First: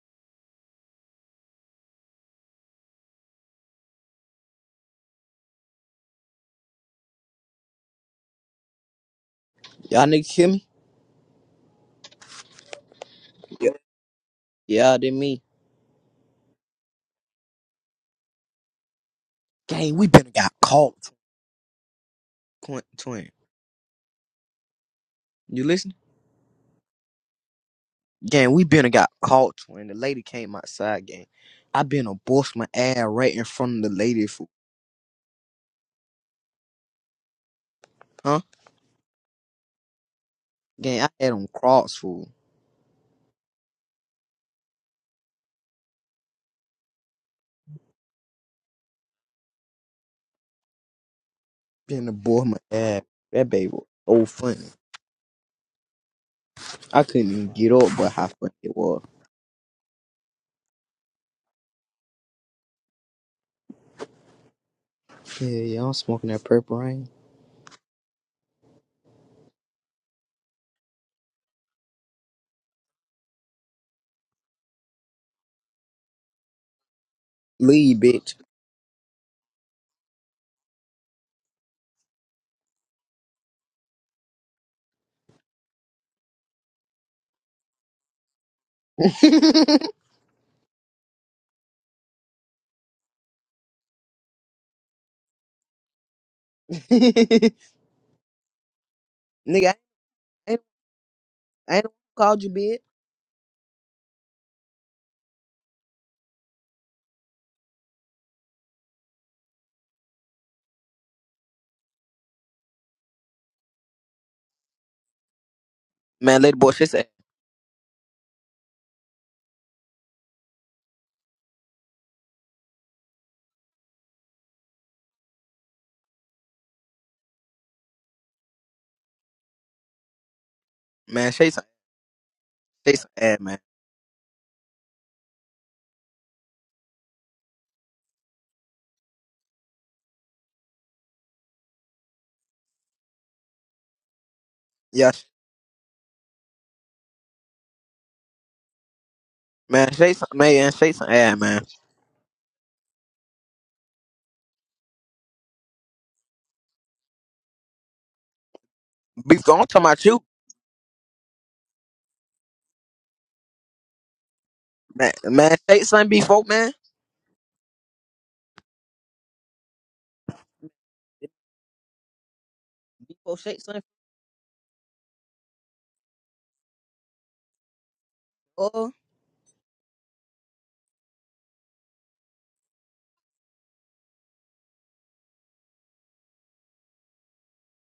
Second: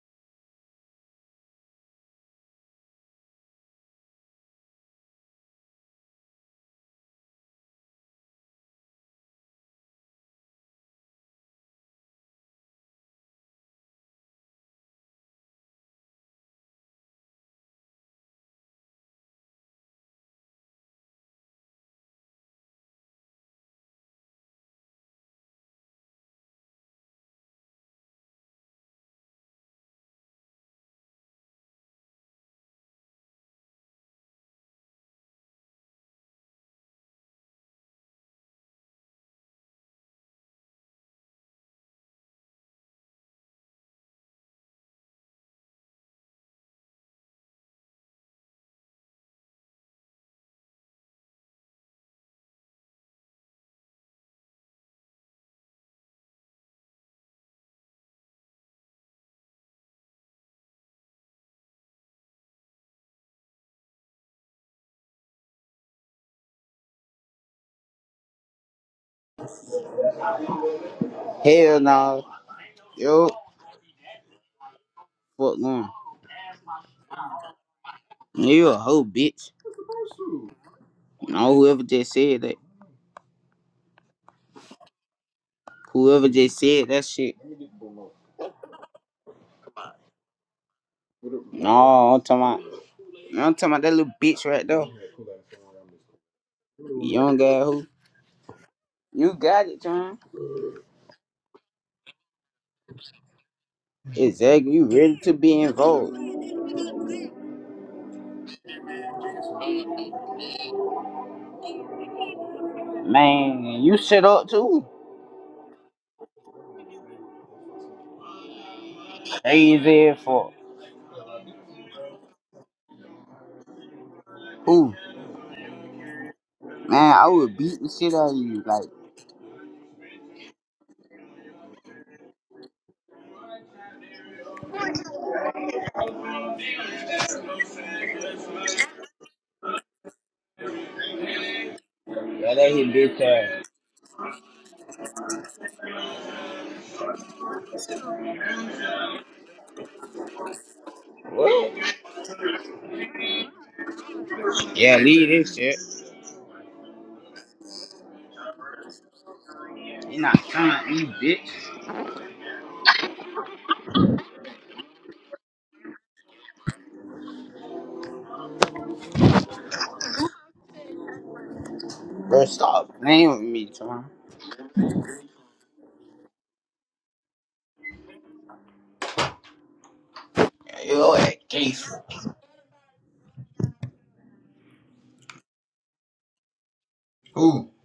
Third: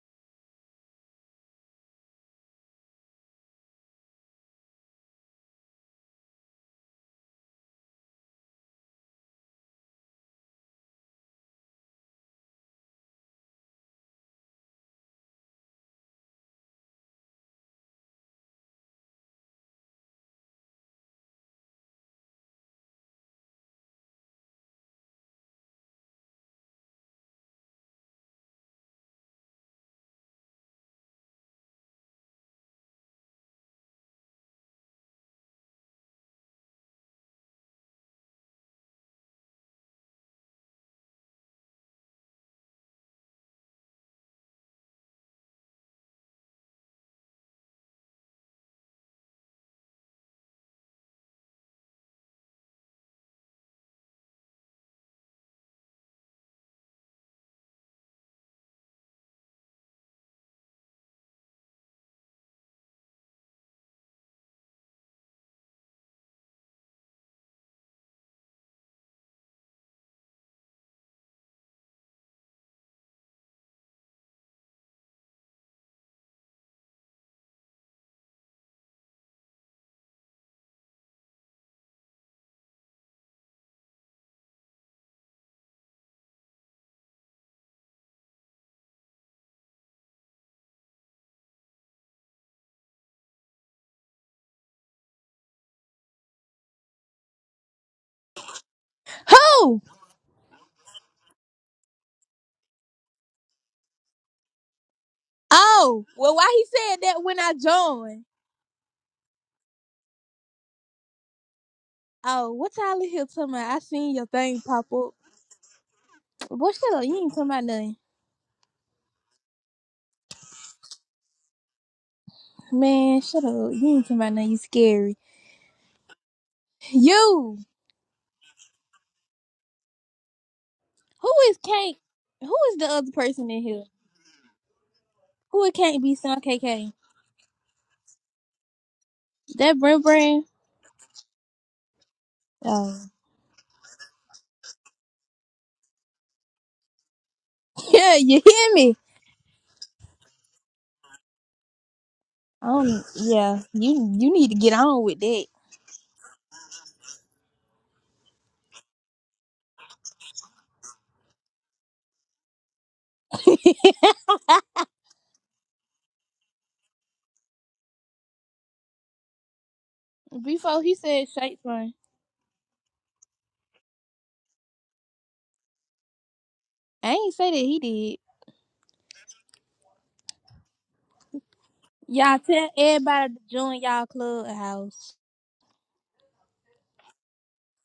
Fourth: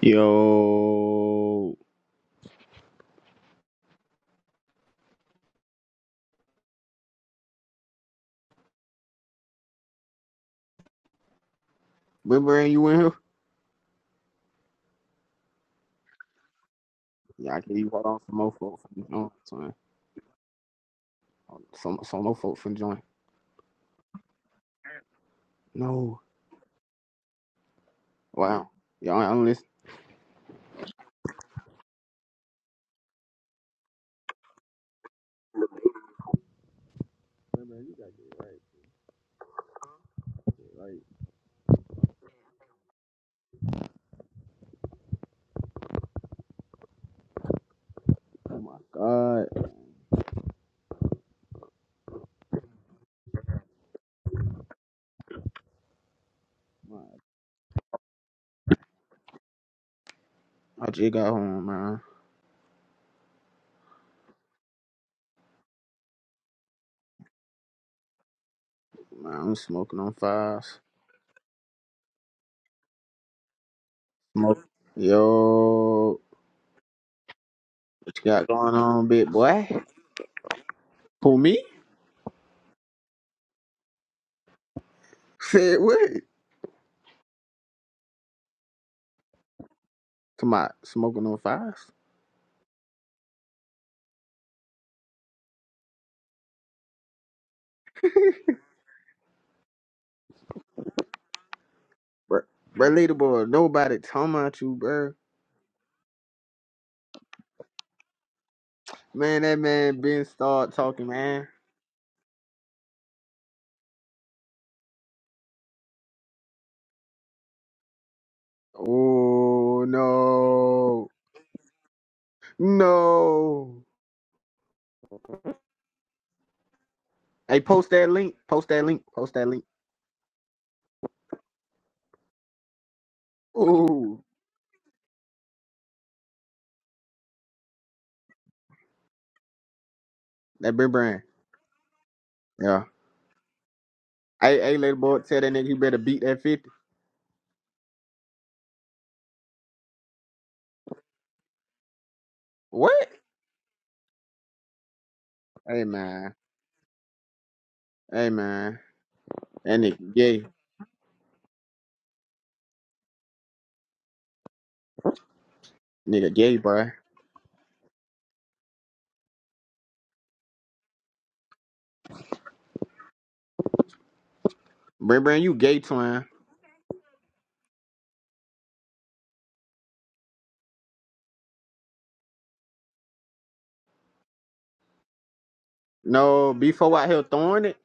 Yo, Y'all niggas hear me? remember you in here? Yeah, yeah they me. Yeah, I can you hold on for more folk from join. son. Gang, we been got caught, Some some more folk from twin. join. twin. You listen? No, Gang, we wow, been got y'all ain't I'm caught, twin. The lady came outside, gang. I been a boss my ass right in front of the lady, fool. Huh? Gang, I had on cross, fool. Oh my god, Been a boss my ass. That baby was so funny. I couldn't even get up, but how funny it was. I just got home, man. Yeah, yeah, I'm smoking that purple rain. Man, I'm smoking on fives. Hell no. Yo, Smoke. fuck on. Yo, Leave, what you bitch. got You going a hoe, on, big bitch. boy? Who No, me? whoever just said that. Said what? Whoever just said that shit. Come on, smoking on fives, No, I'm talking about, no, I'm talking about that little bitch right there. Young guy who. You got Nigga, I Oh, it, John. ain't, I ain't bro. called you, bitch. Bro, boy, nobody talking about Exactly. you, You bro. ready to be oh. involved. Well, why he said that when I joined? Man, that man been start talking, man. Oh, what y'all in here talking Man, about? I you seen shut your up thing too. pop up. Man, lady Boy, boy, shut shit's up. ass. You ain't talking about nothing. Oh Crazy as fuck. no, Man, shut up. no! You ain't talking about nothing. You Who? scary. Man, I would You. Hey, beat the post that shit out of link. you. Post Like, that link. Post that link. Man, Who shit's is can't? Who is the Shake some other ad, person man. in here? Ooh, Who it can't be Son KK? That Brent Brand? that Ben Brand. yeah, that Yeah. hit Oh. bitch ass. Hey, hey, little Yeah, boy, sh- tell that nigga he better beat that fifty. Yeah, you hear me? man. Shake some, man. Shake some ad, man. What? Um, What? yeah, you you need to get Yeah, on with leave that. this shit. Hey man, hey man, Beef. I'm that talking about nigga You you, not gay, coming, you bitch. man. Man, shake some nigga before, gay, man. bruh. Before he said Shakespeare, Bro, stop playing Before with shake me, some. Tom. Ben Brand, you gay twin. I ain't say that he Yo, that case. did. Y'all tell everybody to join y'all clubhouse. No, before I here throwing Who? it,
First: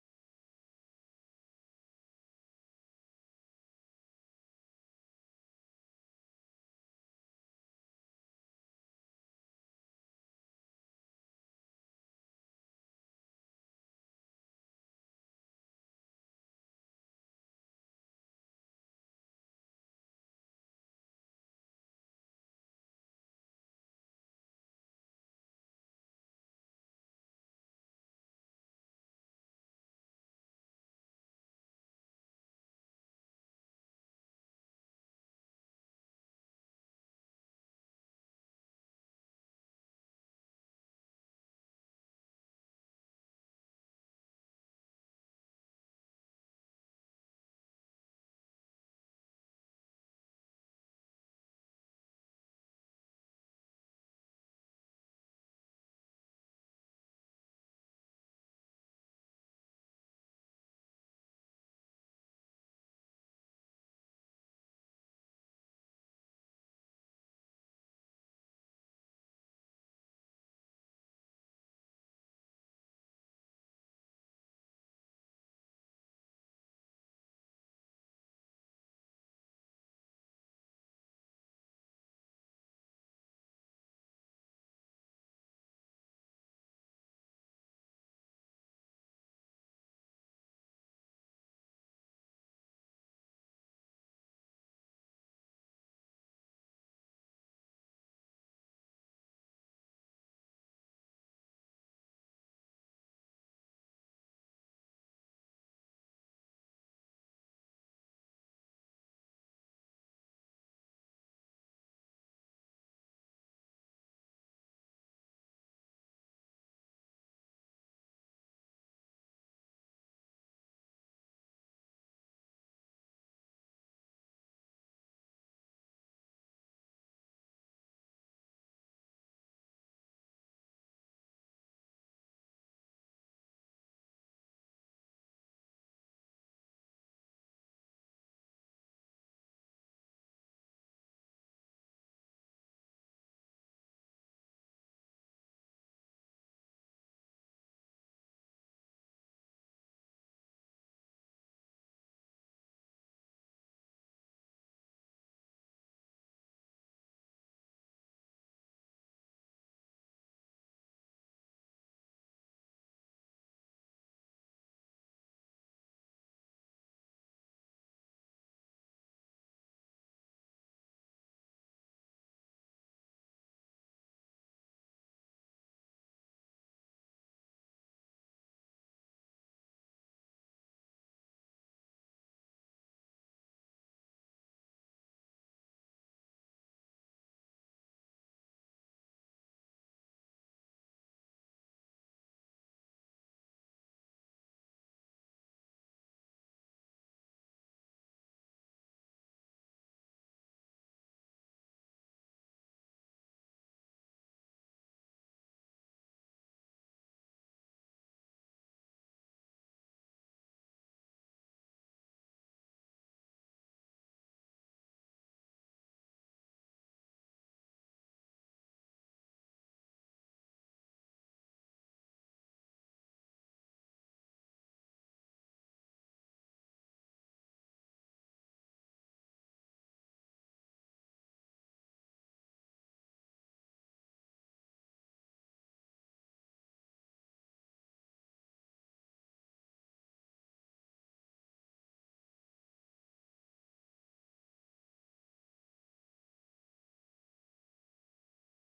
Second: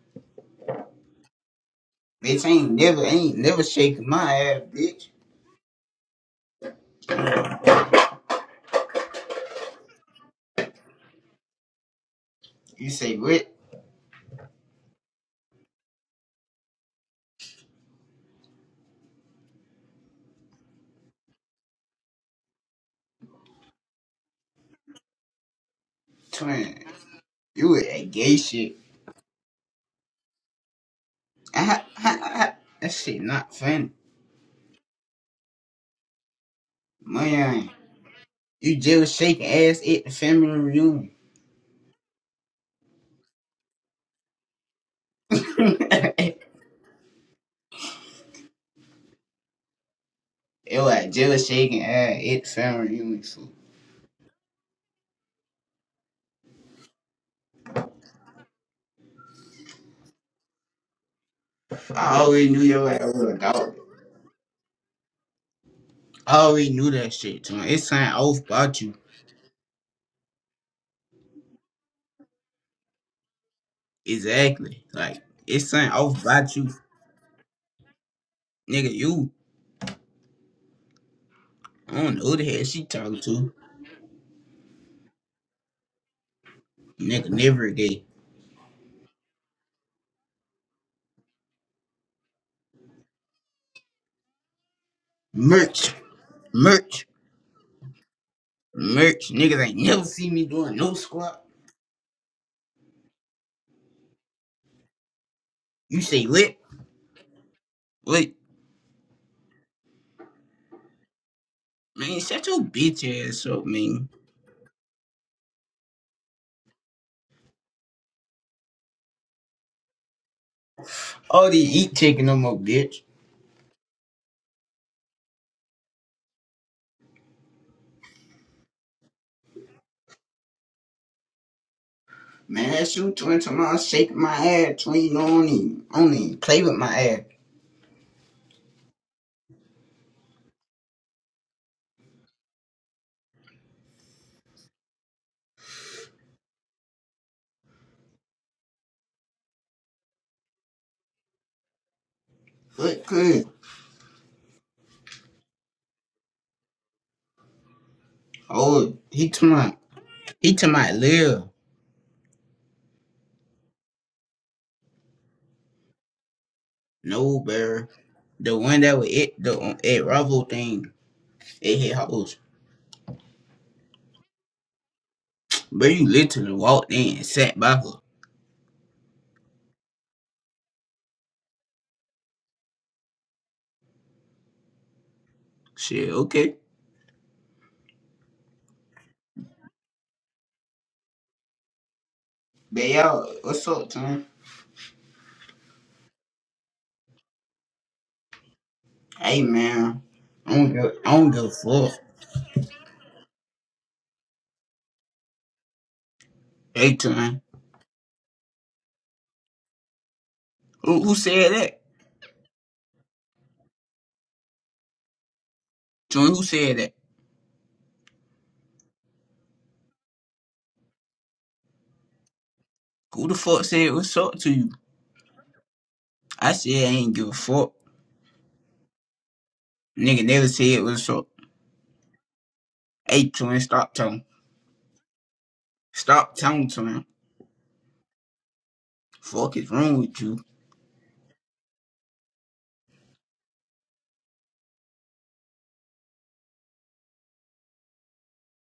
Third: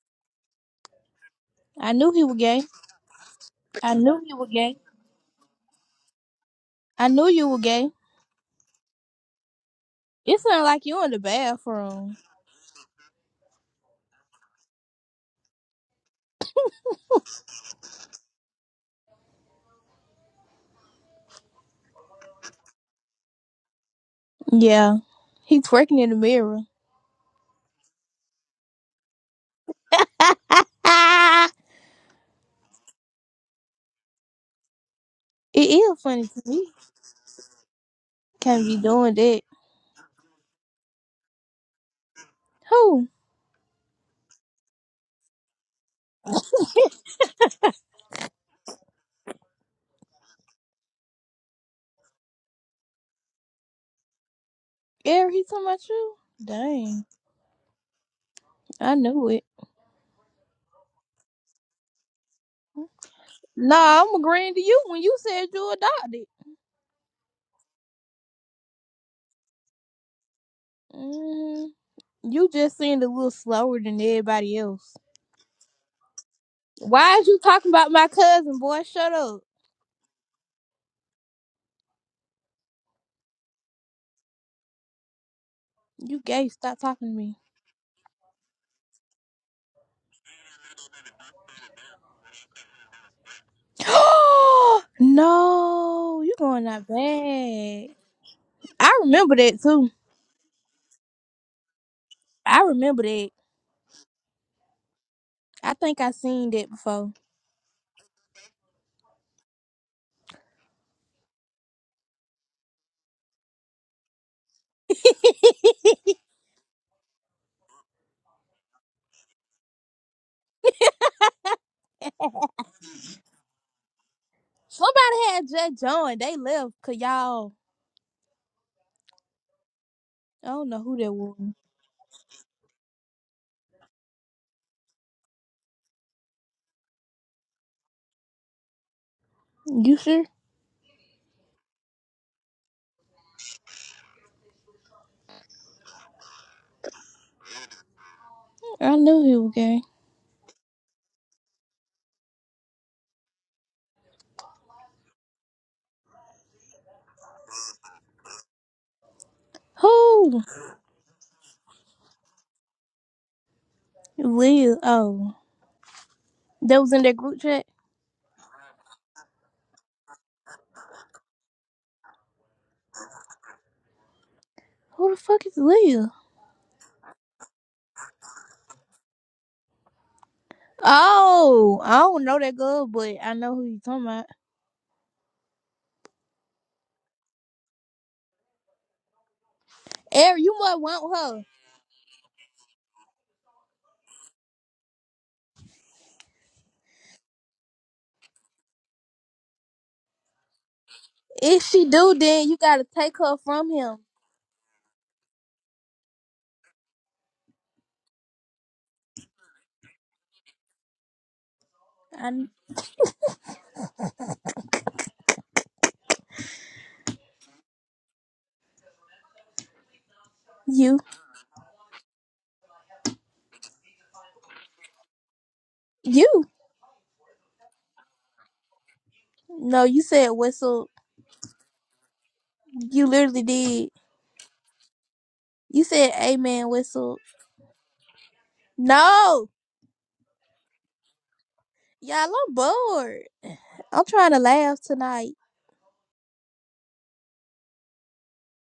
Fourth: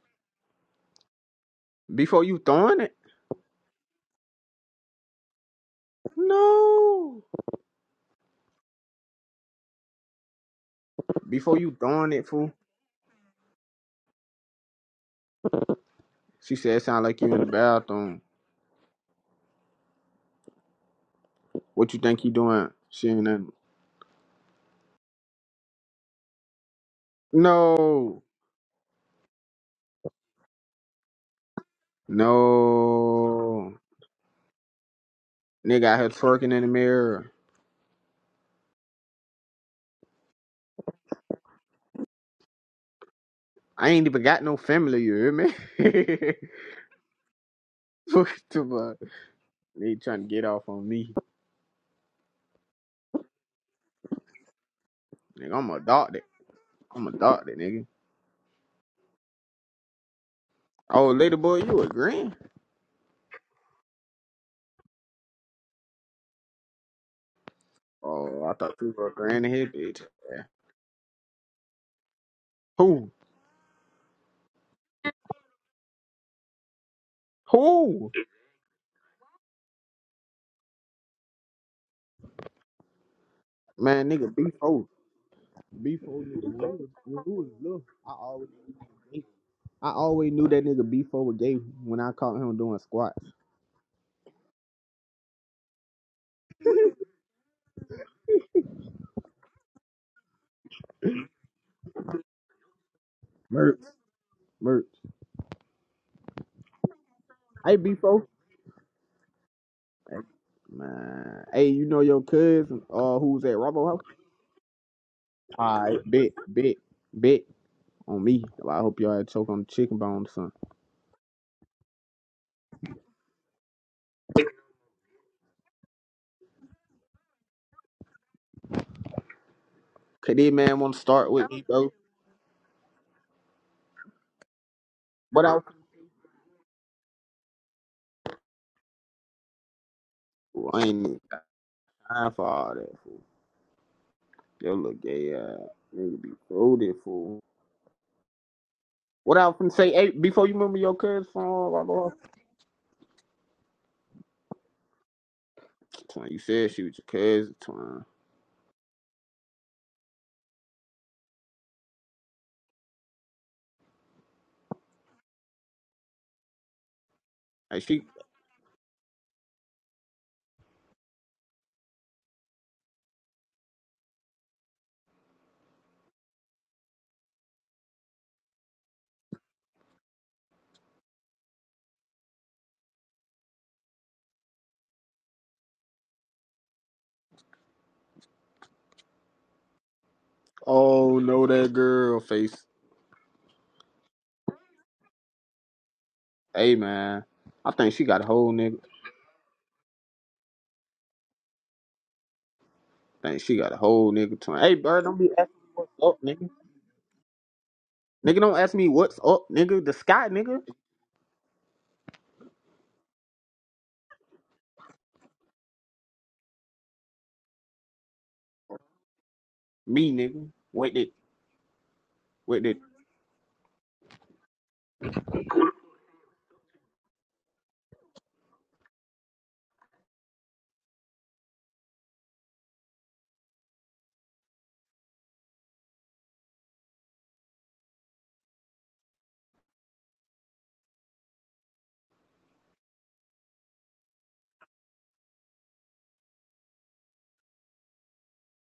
I knew he before was you Bitch gay. ain't throwing it, never ain't never I shaking my knew he was ass, gay. bitch. I no, knew you were gay. It sounded like you in the before you throwing bathroom. it, fool. You say what? She said, "Sound like you in the bathroom. What you think you doing?" She ain't nothing. Yeah. He twerking in the mirror. Twin. You with that No. gay shit. it Ah, ah, ah, ah. that shit not No, funny. nigga out is here funny to twerking in the me. mirror. Man, Can't you be doing just that. shaking ass at the family reunion. Who? I ain't even got no family, you hear me? Fuck the fuck. They trying to get off Yo, on I me. just shaking ass at the family reunion. fool. Eric, he Nigga, talking I'm a about you? doctor. Dang. I'm a doctor, nigga. I knew it. Oh, lady boy, you a I grand? always knew your ass was a dog. Nah, I'm agreeing to you when you said you adopted. I always knew that shit, twin. It's something off Oh, I thought about you. you were a grand in here, bitch. Yeah. Mm, you just seemed a Who? little slower than everybody Exactly. else. Like, it's something off about you. Why is you talking about my Who? cousin, boy? Nigga, Shut you. up. I don't know who the hell she talking to. Man, nigga, B4. B4, You nigga, gay. when we Stop was, talking to when me. Nigga, we was never little, day. I always, knew I always knew that nigga B4 was gay when I caught him doing squats. Merch, no, you going out merch, bad. I merch. remember that Niggas ain't too. never see me doing no squat. I remember that. Merch. Merch. I You think I say seen lit, that before. Hey, B4. lit. Man. Hey, you know Man, your shut your cousin bitch uh who's ass at up, Robo House? man. Alright, bet, bet, bet on me. Well, I hope y'all had choke on the chicken bone or something. All these eat chicken no more, bitch. Somebody had just joined. They left cause y'all. Could I this don't man know wanna who that start was. with me, bro? Man, that's you twin tomorrow shaking my ass, twin. You But don't I, even, don't even play with my ass. You sure? I ain't time for all that fool. Yo look gay uh nigga be loaded fool. I knew What he I was was gonna gay. say, hey, before you remember your cousin from uh, Robo House? What good? Twin, you said she was your cousin, twin. Oh, he to my, Who? he to my live. Lil. Oh, that was in that No, group chat. Hey bear. she The one that was it, the it Ravo thing, it hit hoes. Who the fuck is But you Lil? literally walked in and sat by her. Oh, I don't know that girl, but I know who you talking about. Shit, okay. Eric, you might want oh her. no that girl face. But yo, what's up, Tom? Hey man. I think she got a whole nigga. Hey man, I don't give, I don't give a If she fuck. do, then you gotta take her Think she from got a him. whole nigga time. Hey, bro, don't be asking me what's up, nigga. Hey Tom, Nigga, don't ask me what's up, nigga. The sky, nigga. who, who said that? I Tom, who said that? Me, nigga. you. Wait, it. Wait, it. Who the fuck said what's up to you? You. I said I ain't give a fuck. No, you Nigga said never said whistle. what's up. You Hey literally Tom, did. stop Tom. You said Stop Tom amen Tom. whistle. No. Fuck is wrong with you? Y'all, I'm bored. I'm trying to laugh tonight.